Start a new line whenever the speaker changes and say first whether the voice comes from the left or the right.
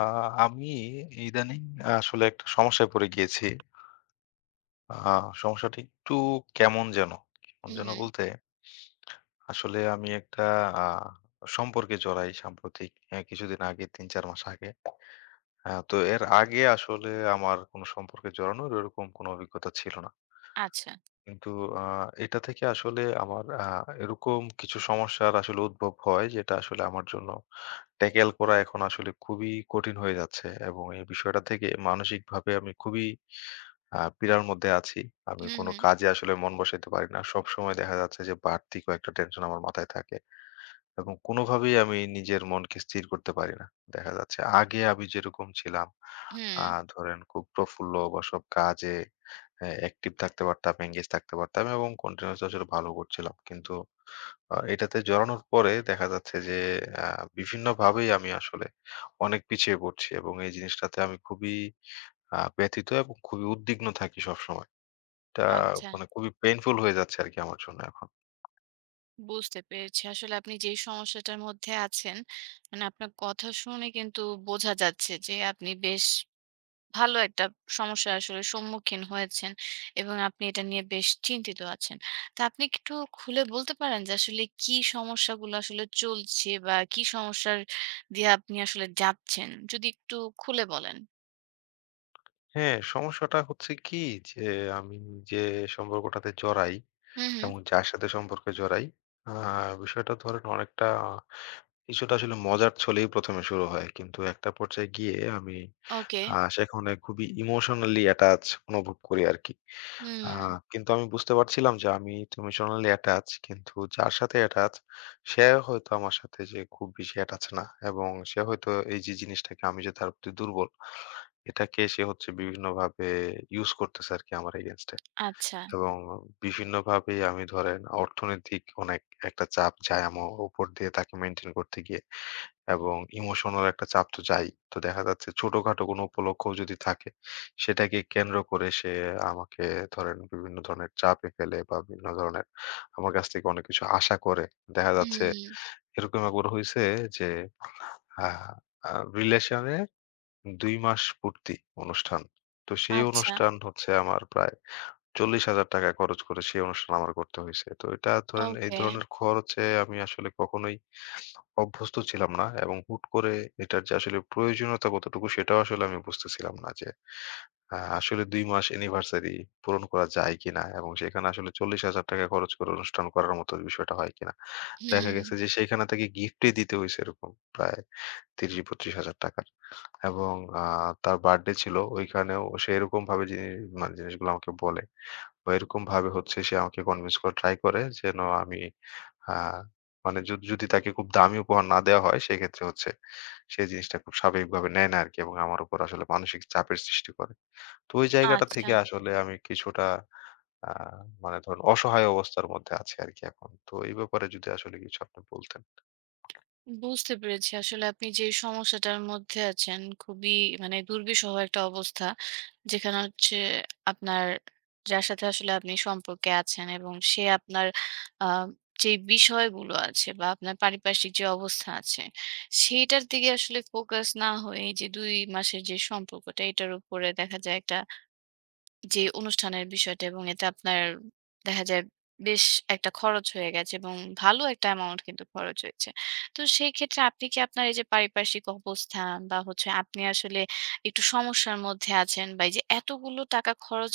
left: আ আমি ইদানিং আসলে একটা সমস্যায় পড়ে গিয়েছি। আ সমস্যাটা একটু কেমন যেন। কেমন যেন
right: হুম,
left: বলতে আসলে আমি একটা আ সম্পর্কে জড়াই সাম্প্রতিক, কিছুদিন আগে, ৩-৪ মাস আগে। তো এর আগে আসলে আমার কোনো সম্পর্কে জড়ানোর ওরকম কোনো অভিজ্ঞতা ছিল না।
right: আচ্ছা।
left: কিন্তু আ এটা থেকে আসলে আমার এরকম কিছু সমস্যার আসলে উদ্ভব হয়, যেটা আসলে আমার জন্য ট্যাকেল করা এখন আসলে খুবই কঠিন হয়ে যাচ্ছে, এবং এই বিষয়টা থেকে মানসিকভাবে আমি খুবই পীড়ার মধ্যে আছি। আমি
right: হুম,
left: কোনো
right: হুম,
left: কাজে আসলে মন বসাইতে পারি না। সবসময় দেখা যাচ্ছে যে বাড়তি কয়েকটা টেনশন আমার মাথায় থাকে এবং কোনোভাবেই আমি নিজের মনকে স্থির করতে পারি না। দেখা যাচ্ছে আগে আমি যেরকম ছিলাম,
right: হুম,
left: আ ধরেন খুব প্রফুল্ল বা সব কাজে অ্যাক্টিভ থাকতে পারতাম, এনগেজ থাকতে পারতাম এবং কন্টিনিউয়াসলি আসলে ভালো করছিলাম। কিন্তু এটাতে জড়ানোর পরে দেখা যাচ্ছে যে আ বিভিন্নভাবেই আমি আসলে অনেক পিছিয়ে পড়ছি এবং এই জিনিসটাতে আমি খুবই ব্যথিত এবং খুবই উদ্বিগ্ন থাকি সবসময়। এটা
right: আচ্ছা।
left: মানে খুবই পেইনফুল হয়ে যাচ্ছে আরকি আমার জন্য এখন।
right: বুঝতে পেরেছি। আসলে আপনি যেই সমস্যাটার মধ্যে আছেন, মানে আপনার কথা শুনে কিন্তু বোঝা যাচ্ছে যে আপনি বেশ ভালো একটা সমস্যার আসলে সম্মুখীন হয়েছেন এবং আপনি এটা নিয়ে বেশ চিন্তিত আছেন। তো আপনি কি একটু খুলে বলতে পারেন যে আসলে কি সমস্যাগুলো আসলে চলছে বা কি সমস্যার দিয়ে আপনি আসলে যাচ্ছেন? যদি একটু খুলে বলেন।
left: হ্যাঁ, সমস্যাটা হচ্ছে কি, যে আমি যে সম্পর্কটাতে জড়াই,
right: হুম, হুম।
left: এবং যার সাথে সম্পর্কে জড়াই, আ বিষয়টা ধরেন অনেকটা, কিছুটা আসলে মজার ছলেই ১ম এ শুরু হয়। কিন্তু একটা পর্যায়ে গিয়ে আমি
right: ওকে।
left: সেখানে খুবই ইমোশনালি অ্যাটাচ অনুভব করি আরকি। আ
right: হুম,
left: কিন্তু আমি বুঝতে পারছিলাম যে আমি ইমোশনালি অ্যাটাচ, কিন্তু যার সাথে অ্যাটাচ, সে হয়তো আমার সাথে যে খুব বেশি অ্যাটাচ না, এবং সে হয়তো এই যে জিনিসটাকে, আমি যে তার প্রতি দুর্বল, এটাকে সে হচ্ছে বিভিন্নভাবে ইউজ করতেছে আরকি আমার এগেইনস্ট এ।
right: আচ্ছা।
left: এবং বিভিন্নভাবে আমি ধরেন অর্থনৈতিক অনেক একটা চাপ যায় আমার উপর দিয়ে তাকে মেইনটেইন করতে গিয়ে। এবং ইমোশনাল একটা চাপ তো যায়ই। তো দেখা যাচ্ছে ছোটখাটো কোনো উপলক্ষ্যও যদি থাকে, সেটাকে কেন্দ্র করে সে আমাকে ধরেন বিভিন্ন ধরনের চাপে ফেলে, বা বিভিন্ন ধরনের আমার কাছ থেকে অনেক কিছু আশা করে। দেখা যাচ্ছে
right: হুম,
left: এরকম একবার হইছে যে, আ আ রিলেশনের ২ মাস পূর্তি অনুষ্ঠান। তো সেই
right: আচ্ছা।
left: অনুষ্ঠান হচ্ছে আমার প্রায় ৳৪০,০০০ খরচ করে সেই অনুষ্ঠান আমার করতে হইছে। তো এটা ধরেন এই
right: ওকে।
left: ধরনের খরচে আমি আসলে কখনোই অভ্যস্ত ছিলাম না, এবং হুট করে এটার যে আসলে প্রয়োজনীয়তা কতটুকু সেটাও আসলে আমি বুঝতেছিলাম না, যে আসলে ২ মাস অ্যানিভার্সারি পূরণ করা যায় কিনা, এবং সেখানে আসলে ৳৪০,০০০ খরচ করে অনুষ্ঠান করার মতো বিষয়টা হয় কিনা। দেখা
right: হুম।
left: গেছে যে সেইখানে তাকে গিফটই দিতে হইছে, এরকম প্রায় ৳৩০,০০০-৳৩২,০০০, এবং আ তার বার্থডে ছিল, ওইখানেও সে এরকমভাবে মানে জিনিসগুলো আমাকে বলে, বা এরকমভাবে হচ্ছে সে আমাকে কনভিন্স করার ট্রাই করে, যেন আমি, আ মানে, যদি তাকে খুব দামি উপহার না দেওয়া হয়, সেক্ষেত্রে হচ্ছে সে জিনিসটা খুব স্বাভাবিকভাবে নেয় না আরকি, এবং আমার উপর আসলে মানসিক চাপের সৃষ্টি করে। তো ওই জায়গাটা
right: আচ্ছা।
left: থেকে আসলে আমি কিছুটা, আ মানে ধরুন, অসহায় অবস্থার মধ্যে আছি আরকি এখন। তো এই ব্যাপারে যদি আসলে কিছু আপনি বলতেন।
right: বুঝতে পেরেছি। আসলে আপনি যে সমস্যাটার মধ্যে আছেন খুবই, মানে দুর্বিষহ একটা অবস্থা। যেখানে হচ্ছে আপনার যার সাথে আসলে আপনি সম্পর্কে আছেন এবং সে আপনার আ যে বিষয়গুলো আছে বা আপনার পারিপার্শ্বিক যে অবস্থা আছে, সেইটার দিকে আসলে ফোকাস না হয়ে এই যে ২ মাসের যে সম্পর্কটা এটার উপরে দেখা যায় একটা যে অনুষ্ঠানের বিষয়টা এবং এতে আপনার দেখা যায় বেশ একটা খরচ হয়ে গেছে এবং ভালো একটা অ্যামাউন্ট কিন্তু খরচ হয়েছে। তো সেই ক্ষেত্রে আপনি কি আপনার এই যে পারিপার্শ্বিক অবস্থান বা হচ্ছে আপনি আসলে একটু সমস্যার মধ্যে আছেন বা এই যে এতগুলো টাকা খরচ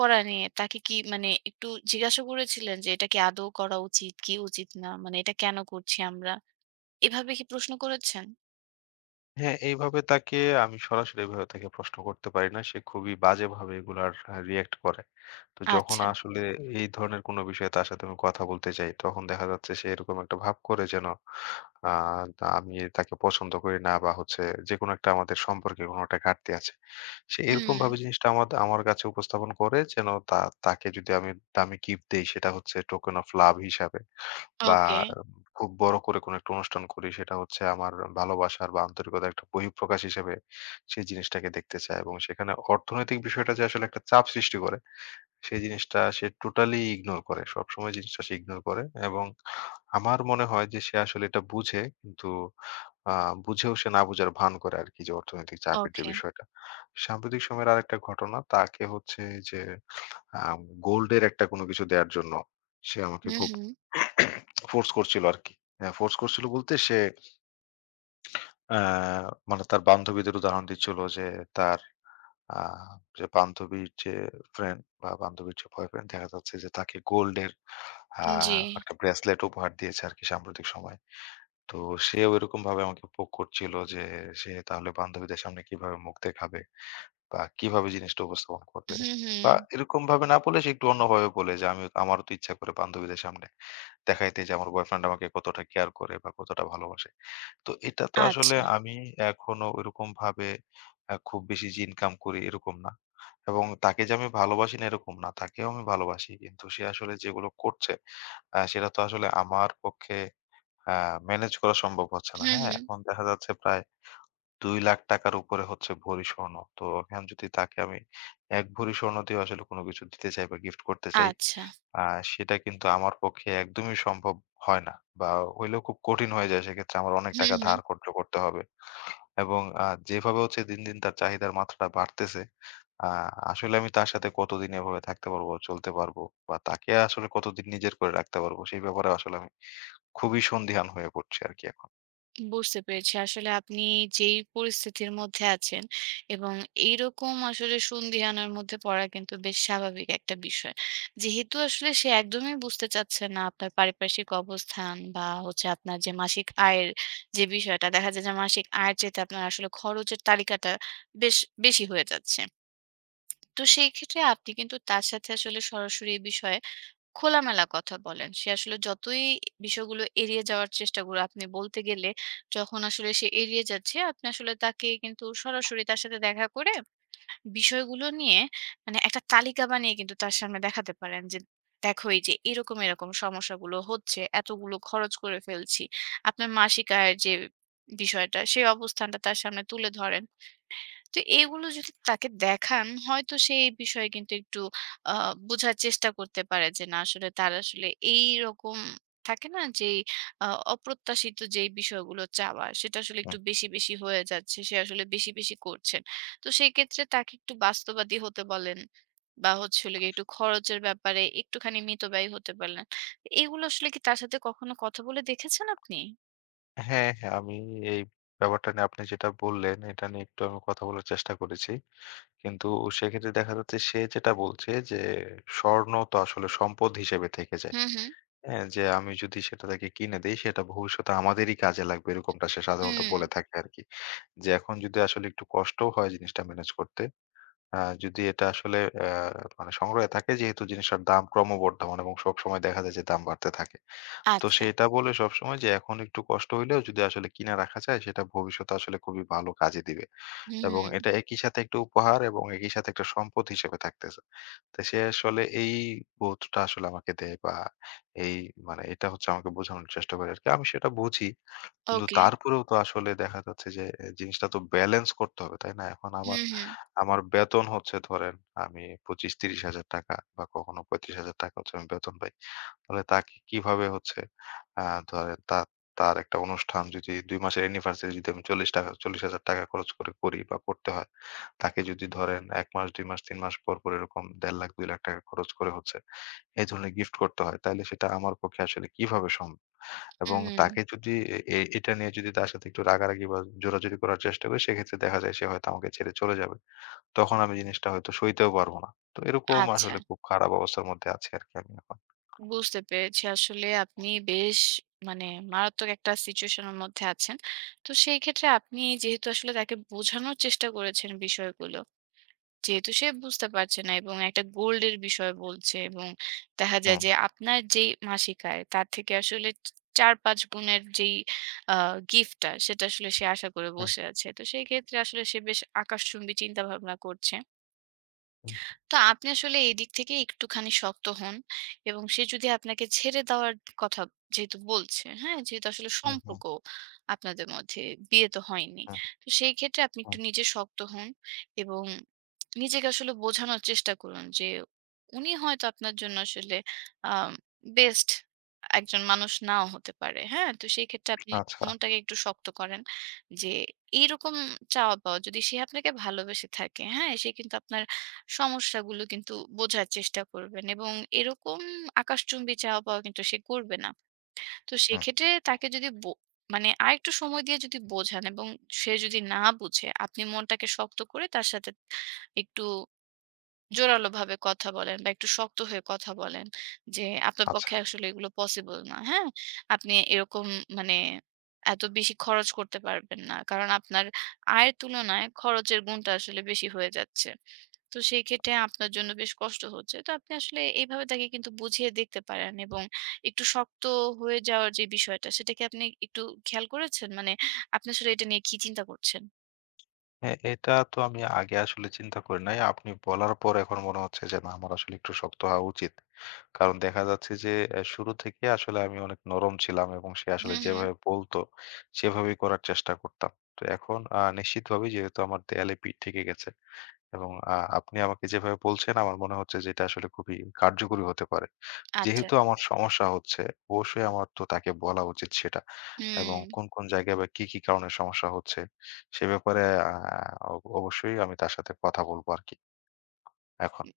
right: করা নিয়ে তাকে কি, মানে একটু জিজ্ঞাসা করেছিলেন যে এটা কি আদৌ করা উচিত, কি উচিত না? মানে এটা কেন করছি আমরা? এভাবে কি প্রশ্ন করেছেন?
left: হ্যাঁ, এইভাবে তাকে আমি সরাসরি এভাবে তাকে প্রশ্ন করতে পারি না। সে খুবই বাজেভাবে এগুলার রিঅ্যাক্ট করে। তো যখন
right: আচ্ছা।
left: আসলে এই ধরনের কোনো বিষয়ে তার সাথে আমি কথা বলতে চাই, তখন দেখা যাচ্ছে সে এরকম একটা ভাব করে, যেন আ আমি তাকে পছন্দ করি না, বা হচ্ছে যেকোনো একটা, আমাদের সম্পর্কে কোনো একটা ঘাটতি আছে। সে
right: হুম।
left: এরকমভাবে জিনিসটা আমার আমার কাছে উপস্থাপন করে, যেন তা, তাকে যদি আমি দামি গিফট দেই সেটা হচ্ছে টোকেন অফ লাভ হিসাবে। বা
right: ওকে,
left: খুব বড় করে কোনো একটা অনুষ্ঠান করি, সেটা হচ্ছে আমার ভালোবাসার বা আন্তরিকতার একটা বহিঃপ্রকাশ হিসেবে সেই জিনিসটাকে দেখতে চায়, এবং সেখানে অর্থনৈতিক বিষয়টা যে আসলে একটা চাপ সৃষ্টি করে, সেই জিনিসটা সে টোটালি ইগনোর করে, সবসময় জিনিসটা সে ইগনোর করে, এবং আমার মনে হয় যে সে আসলে এটা বুঝে, কিন্তু বুঝেও সে না বুঝার ভান করে আর কি, যে অর্থনৈতিক চাপের যে
right: ওকে।
left: বিষয়টা। সাম্প্রতিক সময়ের আরেকটা ঘটনা তাকে হচ্ছে, যে গোল্ডের একটা কোনো কিছু দেওয়ার জন্য সে আমাকে
right: হুম,
left: খুব
right: হুম।
left: ফোর্স করছিল আরকি। হ্যাঁ, ফোর্স করছিল বলতে সে, আ মানে তার বান্ধবীদের উদাহরণ দিচ্ছিল, যে তার, আ যে বান্ধবীর যে ফ্রেন্ড বা বান্ধবীর যে বয়ফ্রেন্ড, দেখা যাচ্ছে যে তাকে গোল্ডের আ
right: জি।
left: একটা ব্রেসলেট উপহার দিয়েছে আরকি সাম্প্রতিক সময়ে। তো সেও এরকমভাবে আমাকে পোক করছিল, যে সে তাহলে বান্ধবীদের সামনে কিভাবে মুখ দেখাবে, বা কিভাবে জিনিসটা উপস্থাপন করবে?
right: হুম, হুম।
left: বা এরকমভাবে না বলে সে একটু অন্যভাবে বলে যে, আমারও তো ইচ্ছা করে বান্ধবীদের সামনে দেখাই দেই, যে আমার বয়ফ্রেন্ড আমাকে কতটা কেয়ার করে বা কতটা ভালোবাসে। তো এটা তো আসলে
right: আচ্ছা।
left: আমি এখনো ওইরকম ভাবে খুব বেশি যে ইনকাম করি এরকম না। এবং তাকে যে আমি ভালোবাসি না এরকম না। তাকেও আমি ভালোবাসি। কিন্তু সে আসলে যেগুলো করছে, সেটা তো আসলে আমার পক্ষে আ মেনেজ করা সম্ভব হচ্ছে না।
right: হুম,
left: হ্যাঁ?
right: হুম।
left: এখন দেখা যাচ্ছে প্রায় ৳২,০০,০০০ র উপরে হচ্ছে ভরি স্বর্ণ। তো এখন যদি তাকে আমি ১ ভরি স্বর্ণ দিয়েও আসলে কোনো কিছু দিতে চাই বা গিফট করতে চাই,
right: আচ্ছা।
left: আ সেটা কিন্তু আমার পক্ষে একদমই সম্ভব হয় না, বা হইলেও খুব কঠিন হয়ে যায়। সেক্ষেত্রে আমার অনেক
right: হুম,
left: টাকা
right: হুম।
left: ধার কর্জ করতে হবে, এবং যেভাবে হচ্ছে দিন, দিন তার চাহিদার মাত্রাটা বাড়তেছে, আ আসলে আমি তার সাথে কতদিন এভাবে থাকতে পারবো, চলতে পারবো, বা তাকে আসলে কতদিন নিজের করে রাখতে পারবো, সেই ব্যাপারে আসলে আমি খুবই সন্দিহান হয়ে পড়ছি আরকি এখন।
right: বুঝতে পেরেছি। আসলে আপনি যেই পরিস্থিতির মধ্যে আছেন এবং এইরকম আসলে সন্দিহানের মধ্যে পড়া কিন্তু বেশ স্বাভাবিক একটা বিষয়। যেহেতু আসলে সে একদমই বুঝতে চাচ্ছে না আপনার পারিপার্শ্বিক অবস্থান বা হচ্ছে আপনার যে মাসিক আয়ের যে বিষয়টা, দেখা যায় যে মাসিক আয়ের চাইতে আপনার আসলে খরচের তালিকাটা বেশ বেশি হয়ে যাচ্ছে। তো সেই ক্ষেত্রে আপনি কিন্তু তার সাথে আসলে সরাসরি এ বিষয়ে খোলামেলা কথা বলেন। সে আসলে যতই বিষয়গুলো এড়িয়ে যাওয়ার চেষ্টা করে আপনি বলতে গেলে, যখন আসলে সে এড়িয়ে যাচ্ছে, আপনি আসলে তাকে কিন্তু সরাসরি তার সাথে দেখা করে বিষয়গুলো নিয়ে, মানে একটা তালিকা বানিয়ে কিন্তু তার সামনে দেখাতে পারেন যে, "দেখো এই যে এরকম, এরকম সমস্যাগুলো হচ্ছে, এতগুলো খরচ করে ফেলছি।" আপনার মাসিক আয়ের যে বিষয়টা, সেই অবস্থানটা তার সামনে তুলে ধরেন। তো এগুলো যদি তাকে দেখান হয়তো সে এই বিষয়ে কিন্তু একটু আ বোঝার চেষ্টা করতে পারে যে না আসলে তার আসলে এইরকম থাকে না যেই আ অপ্রত্যাশিত যেই বিষয়গুলো চাওয়া সেটা আসলে একটু
left: হুম।
right: বেশি, বেশি হয়ে যাচ্ছে। সে আসলে বেশি, বেশি করছেন। তো সেক্ষেত্রে তাকে একটু বাস্তববাদী হতে বলেন বা হচ্ছে হলো গিয়ে একটু খরচের ব্যাপারে একটুখানি মিতব্যয়ী হতে পারলেন। এগুলো আসলে কি তার সাথে কখনো কথা বলে দেখেছেন আপনি?
left: হ্যাঁ, হ্যাঁ, আমি এই ব্যাপারটা নিয়ে, আপনি যেটা বললেন, এটা নিয়ে একটু আমি কথা বলার চেষ্টা করেছি। কিন্তু সেক্ষেত্রে দেখা যাচ্ছে সে যেটা বলছে, যে স্বর্ণ তো আসলে সম্পদ হিসেবে থেকে যায়।
right: হুম, হুম।
left: হ্যাঁ? যে আমি যদি সেটা তাকে কিনে দেই সেটা ভবিষ্যতে আমাদেরই কাজে লাগবে, এরকমটা সে সাধারণত
right: হুম।
left: বলে থাকে আরকি। যে এখন যদি আসলে একটু কষ্টও হয় জিনিসটা ম্যানেজ করতে, আ যদি এটা আসলে, আ মানে সংগ্রহে থাকে, যেহেতু জিনিসটার দাম ক্রমবর্ধমান এবং সবসময় দেখা যায় যে দাম বাড়তে থাকে। তো
right: আচ্ছা।
left: সে এটা বলে সবসময়, যে এখন একটু কষ্ট হইলেও যদি আসলে কিনে রাখা যায় সেটা ভবিষ্যতে আসলে খুবই ভালো কাজে দিবে।
right: হুম।
left: এবং
right: হুম।
left: এটা একই সাথে একটা উপহার এবং একই সাথে একটা সম্পদ হিসেবে থাকতেছে। তো সে আসলে এই বোধটা আসলে আমাকে দেয়, বা এই, মানে এটা হচ্ছে আমাকে বোঝানোর চেষ্টা করে আরকি। আমি সেটা বুঝি। কিন্তু
right: ওকে।
left: তারপরেও তো আসলে দেখা যাচ্ছে যে, এ জিনিসটা তো ব্যালেন্স করতে হবে, তাই না? এখন আমার
right: হুম, হুম।
left: আমার বেতন হচ্ছে ধরেন আমি ২৫-৩০,০০০ টাকা, বা কখনো ৩৫,০০০ টাকা হচ্ছে আমি বেতন পাই। তাহলে তাকে কিভাবে হচ্ছে, আ ধরেন তার তার একটা অনুষ্ঠান যদি, ২ মাসের অ্যানিভার্সারি যদি আমি ৪০ টাকা ৪০,০০০ টাকা খরচ করে করি বা করতে হয়, তাকে যদি ধরেন ১ মাস, ২ মাস, ৩ মাস পর, পর এরকম ১.৫ লাখ, ২ লাখ টাকা খরচ করে হচ্ছে এই ধরনের গিফট করতে হয়, তাইলে সেটা আমার পক্ষে আসলে কিভাবে সম্ভব? এবং
right: হুম,
left: তাকে যদি, এ এ এটা নিয়ে যদি তার সাথে একটু রাগারাগি বা জোরাজুরি করার চেষ্টা করি, সেক্ষেত্রে দেখা যায় সে হয়তো আমাকে ছেড়ে চলে যাবে। তখন আমি জিনিসটা হয়তো সইতেও পারব না। তো এরকম
right: আচ্ছা।
left: আসলে খুব খারাপ অবস্থার মধ্যে আছি আরকি আমি এখন।
right: বুঝতে পেরেছি। আসলে আপনি বেশ, মানে মারাত্মক একটা সিচুয়েশন এর মধ্যে আছেন। তো সেই ক্ষেত্রে আপনি যেহেতু আসলে তাকে বোঝানোর চেষ্টা করেছেন বিষয়গুলো। যেহেতু সে বুঝতে পারছে না এবং একটা গোল্ডের বিষয় বলছে এবং দেখা যায়
left: হুম,
right: যে আপনার যেই মাসিক আয় তার থেকে আসলে চ ৪-৫ গুণের যেই আ গিফটটা সেটা আসলে সে আশা করে
left: হুম,
right: বসে আছে। তো সেই ক্ষেত্রে আসলে সে বেশ আকাশচুম্বী চিন্তাভাবনা করছে।
left: হুম,
right: তো আপনি আসলে এই দিক থেকে একটুখানি শক্ত হন এবং সে যদি আপনাকে ছেড়ে দেওয়ার কথা যেহেতু বলছে, হ্যাঁ? যেহেতু আসলে
left: হুম, হুম,
right: সম্পর্ক আপনাদের মধ্যে, বিয়ে তো হয়নি।
left: হুম,
right: তো সেই ক্ষেত্রে আপনি একটু
left: হুম।
right: নিজে শক্ত হন এবং নিজেকে আসলে বোঝানোর চেষ্টা করুন যে উনি হয়তো আপনার জন্য আসলে আ বেস্ট একজন মানুষ নাও হতে পারে, হ্যাঁ? তো সেই ক্ষেত্রে আপনি
left: আচ্ছা,
right: মনটাকে একটু শক্ত করেন যে এইরকম চাওয়া-পাওয়া যদি সে আপনাকে ভালোবেসে থাকে, হ্যাঁ? সে কিন্তু আপনার সমস্যাগুলো কিন্তু বোঝার চেষ্টা করবেন এবং এরকম আকাশচুম্বী চাওয়া পাওয়া কিন্তু সে করবে না। তো
left: হুম,
right: সেক্ষেত্রে তাকে যদি বো, মানে আরেকটু সময় দিয়ে যদি বোঝান এবং সে যদি না বুঝে আপনি মনটাকে শক্ত করে তার সাথে একটু জোরালোভাবে কথা বলেন বা একটু শক্ত হয়ে কথা বলেন যে, "আপনার
left: আচ্ছা।
right: পক্ষে আসলে এগুলো পসিবল না, হ্যাঁ? আপনি এরকম, মানে এত বেশি খরচ করতে পারবেন না। কারণ আপনার আয়ের তুলনায় খরচের গুণটা আসলে বেশি হয়ে যাচ্ছে।" তো সেই ক্ষেত্রে আপনার জন্য বেশ কষ্ট হচ্ছে। তো আপনি আসলে এইভাবে তাকে কিন্তু বুঝিয়ে দেখতে পারেন এবং একটু শক্ত হয়ে যাওয়ার যে বিষয়টা, সেটা কি আপনি একটু খেয়াল করেছেন? মানে আপনি আসলে এটা নিয়ে কি চিন্তা করছেন?
left: হ্যাঁ, এটা তো আমি আগে আসলে চিন্তা করি নাই। আপনি বলার পর এখন মনে হচ্ছে যে না, আমার আসলে একটু শক্ত হওয়া উচিত। কারণ দেখা যাচ্ছে যে শুরু থেকে আসলে আমি অনেক নরম ছিলাম, এবং সে আসলে
right: হুম, হুম।
left: যেভাবে বলত সেভাবেই করার চেষ্টা করতাম। তো এখন নিশ্চিতভাবেই যেহেতু আমার দেয়ালে পিঠ থেকে গেছে, এবং আপনি আমাকে যেভাবে বলছেন, আমার মনে হচ্ছে যে এটা আসলে খুবই কার্যকরী হতে পারে।
right: আচ্ছা।
left: যেহেতু আমার সমস্যা হচ্ছে, অবশ্যই আমার তো তাকে বলা উচিত সেটা। এবং
right: হুম।
left: কোন, কোন জায়গায় বা কি, কি কারণে সমস্যা হচ্ছে সে ব্যাপারে আ অবশ্যই আমি তার সাথে কথা বলবো আরকি এখন।
right: উ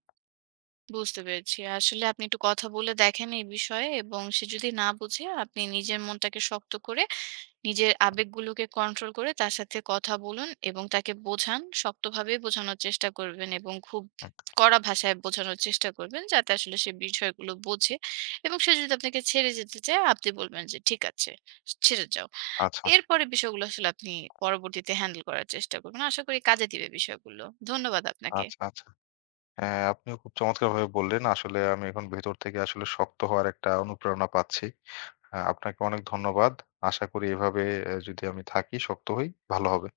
right: বুঝতে পেরেছি। আসলে আপনি একটু কথা বলে দেখেন এই বিষয়ে এবং সে যদি না বুঝে আপনি নিজের মনটাকে শক্ত করে নিজের আবেগগুলোকে কন্ট্রোল করে তার সাথে কথা বলুন এবং তাকে বোঝান, শক্তভাবে বোঝানোর চেষ্টা করবেন এবং খুব
left: হুম।
right: কড়া ভাষায় বোঝানোর চেষ্টা করবেন যাতে আসলে সে বিষয়গুলো বোঝে এবং সে যদি আপনাকে ছেড়ে যেতে চায়, আপনি বলবেন যে, "ঠিক আছে, ছেড়ে যাও।"
left: আচ্ছা,
right: এরপরে বিষয়গুলো আসলে আপনি পরবর্তীতে হ্যান্ডেল করার চেষ্টা করবেন। আশা করি কাজে দিবে বিষয়গুলো। ধন্যবাদ আপনাকে।
left: আচ্ছা, আচ্ছা। হ্যাঁ, আপনিও খুব চমৎকারভাবে বললেন। আসলে আমি এখন ভেতর থেকে আসলে শক্ত হওয়ার একটা অনুপ্রেরণা পাচ্ছি। আপনাকে অনেক ধন্যবাদ। আশা করি এভাবে, যদি আমি থাকি, শক্ত হই, ভালো হবে।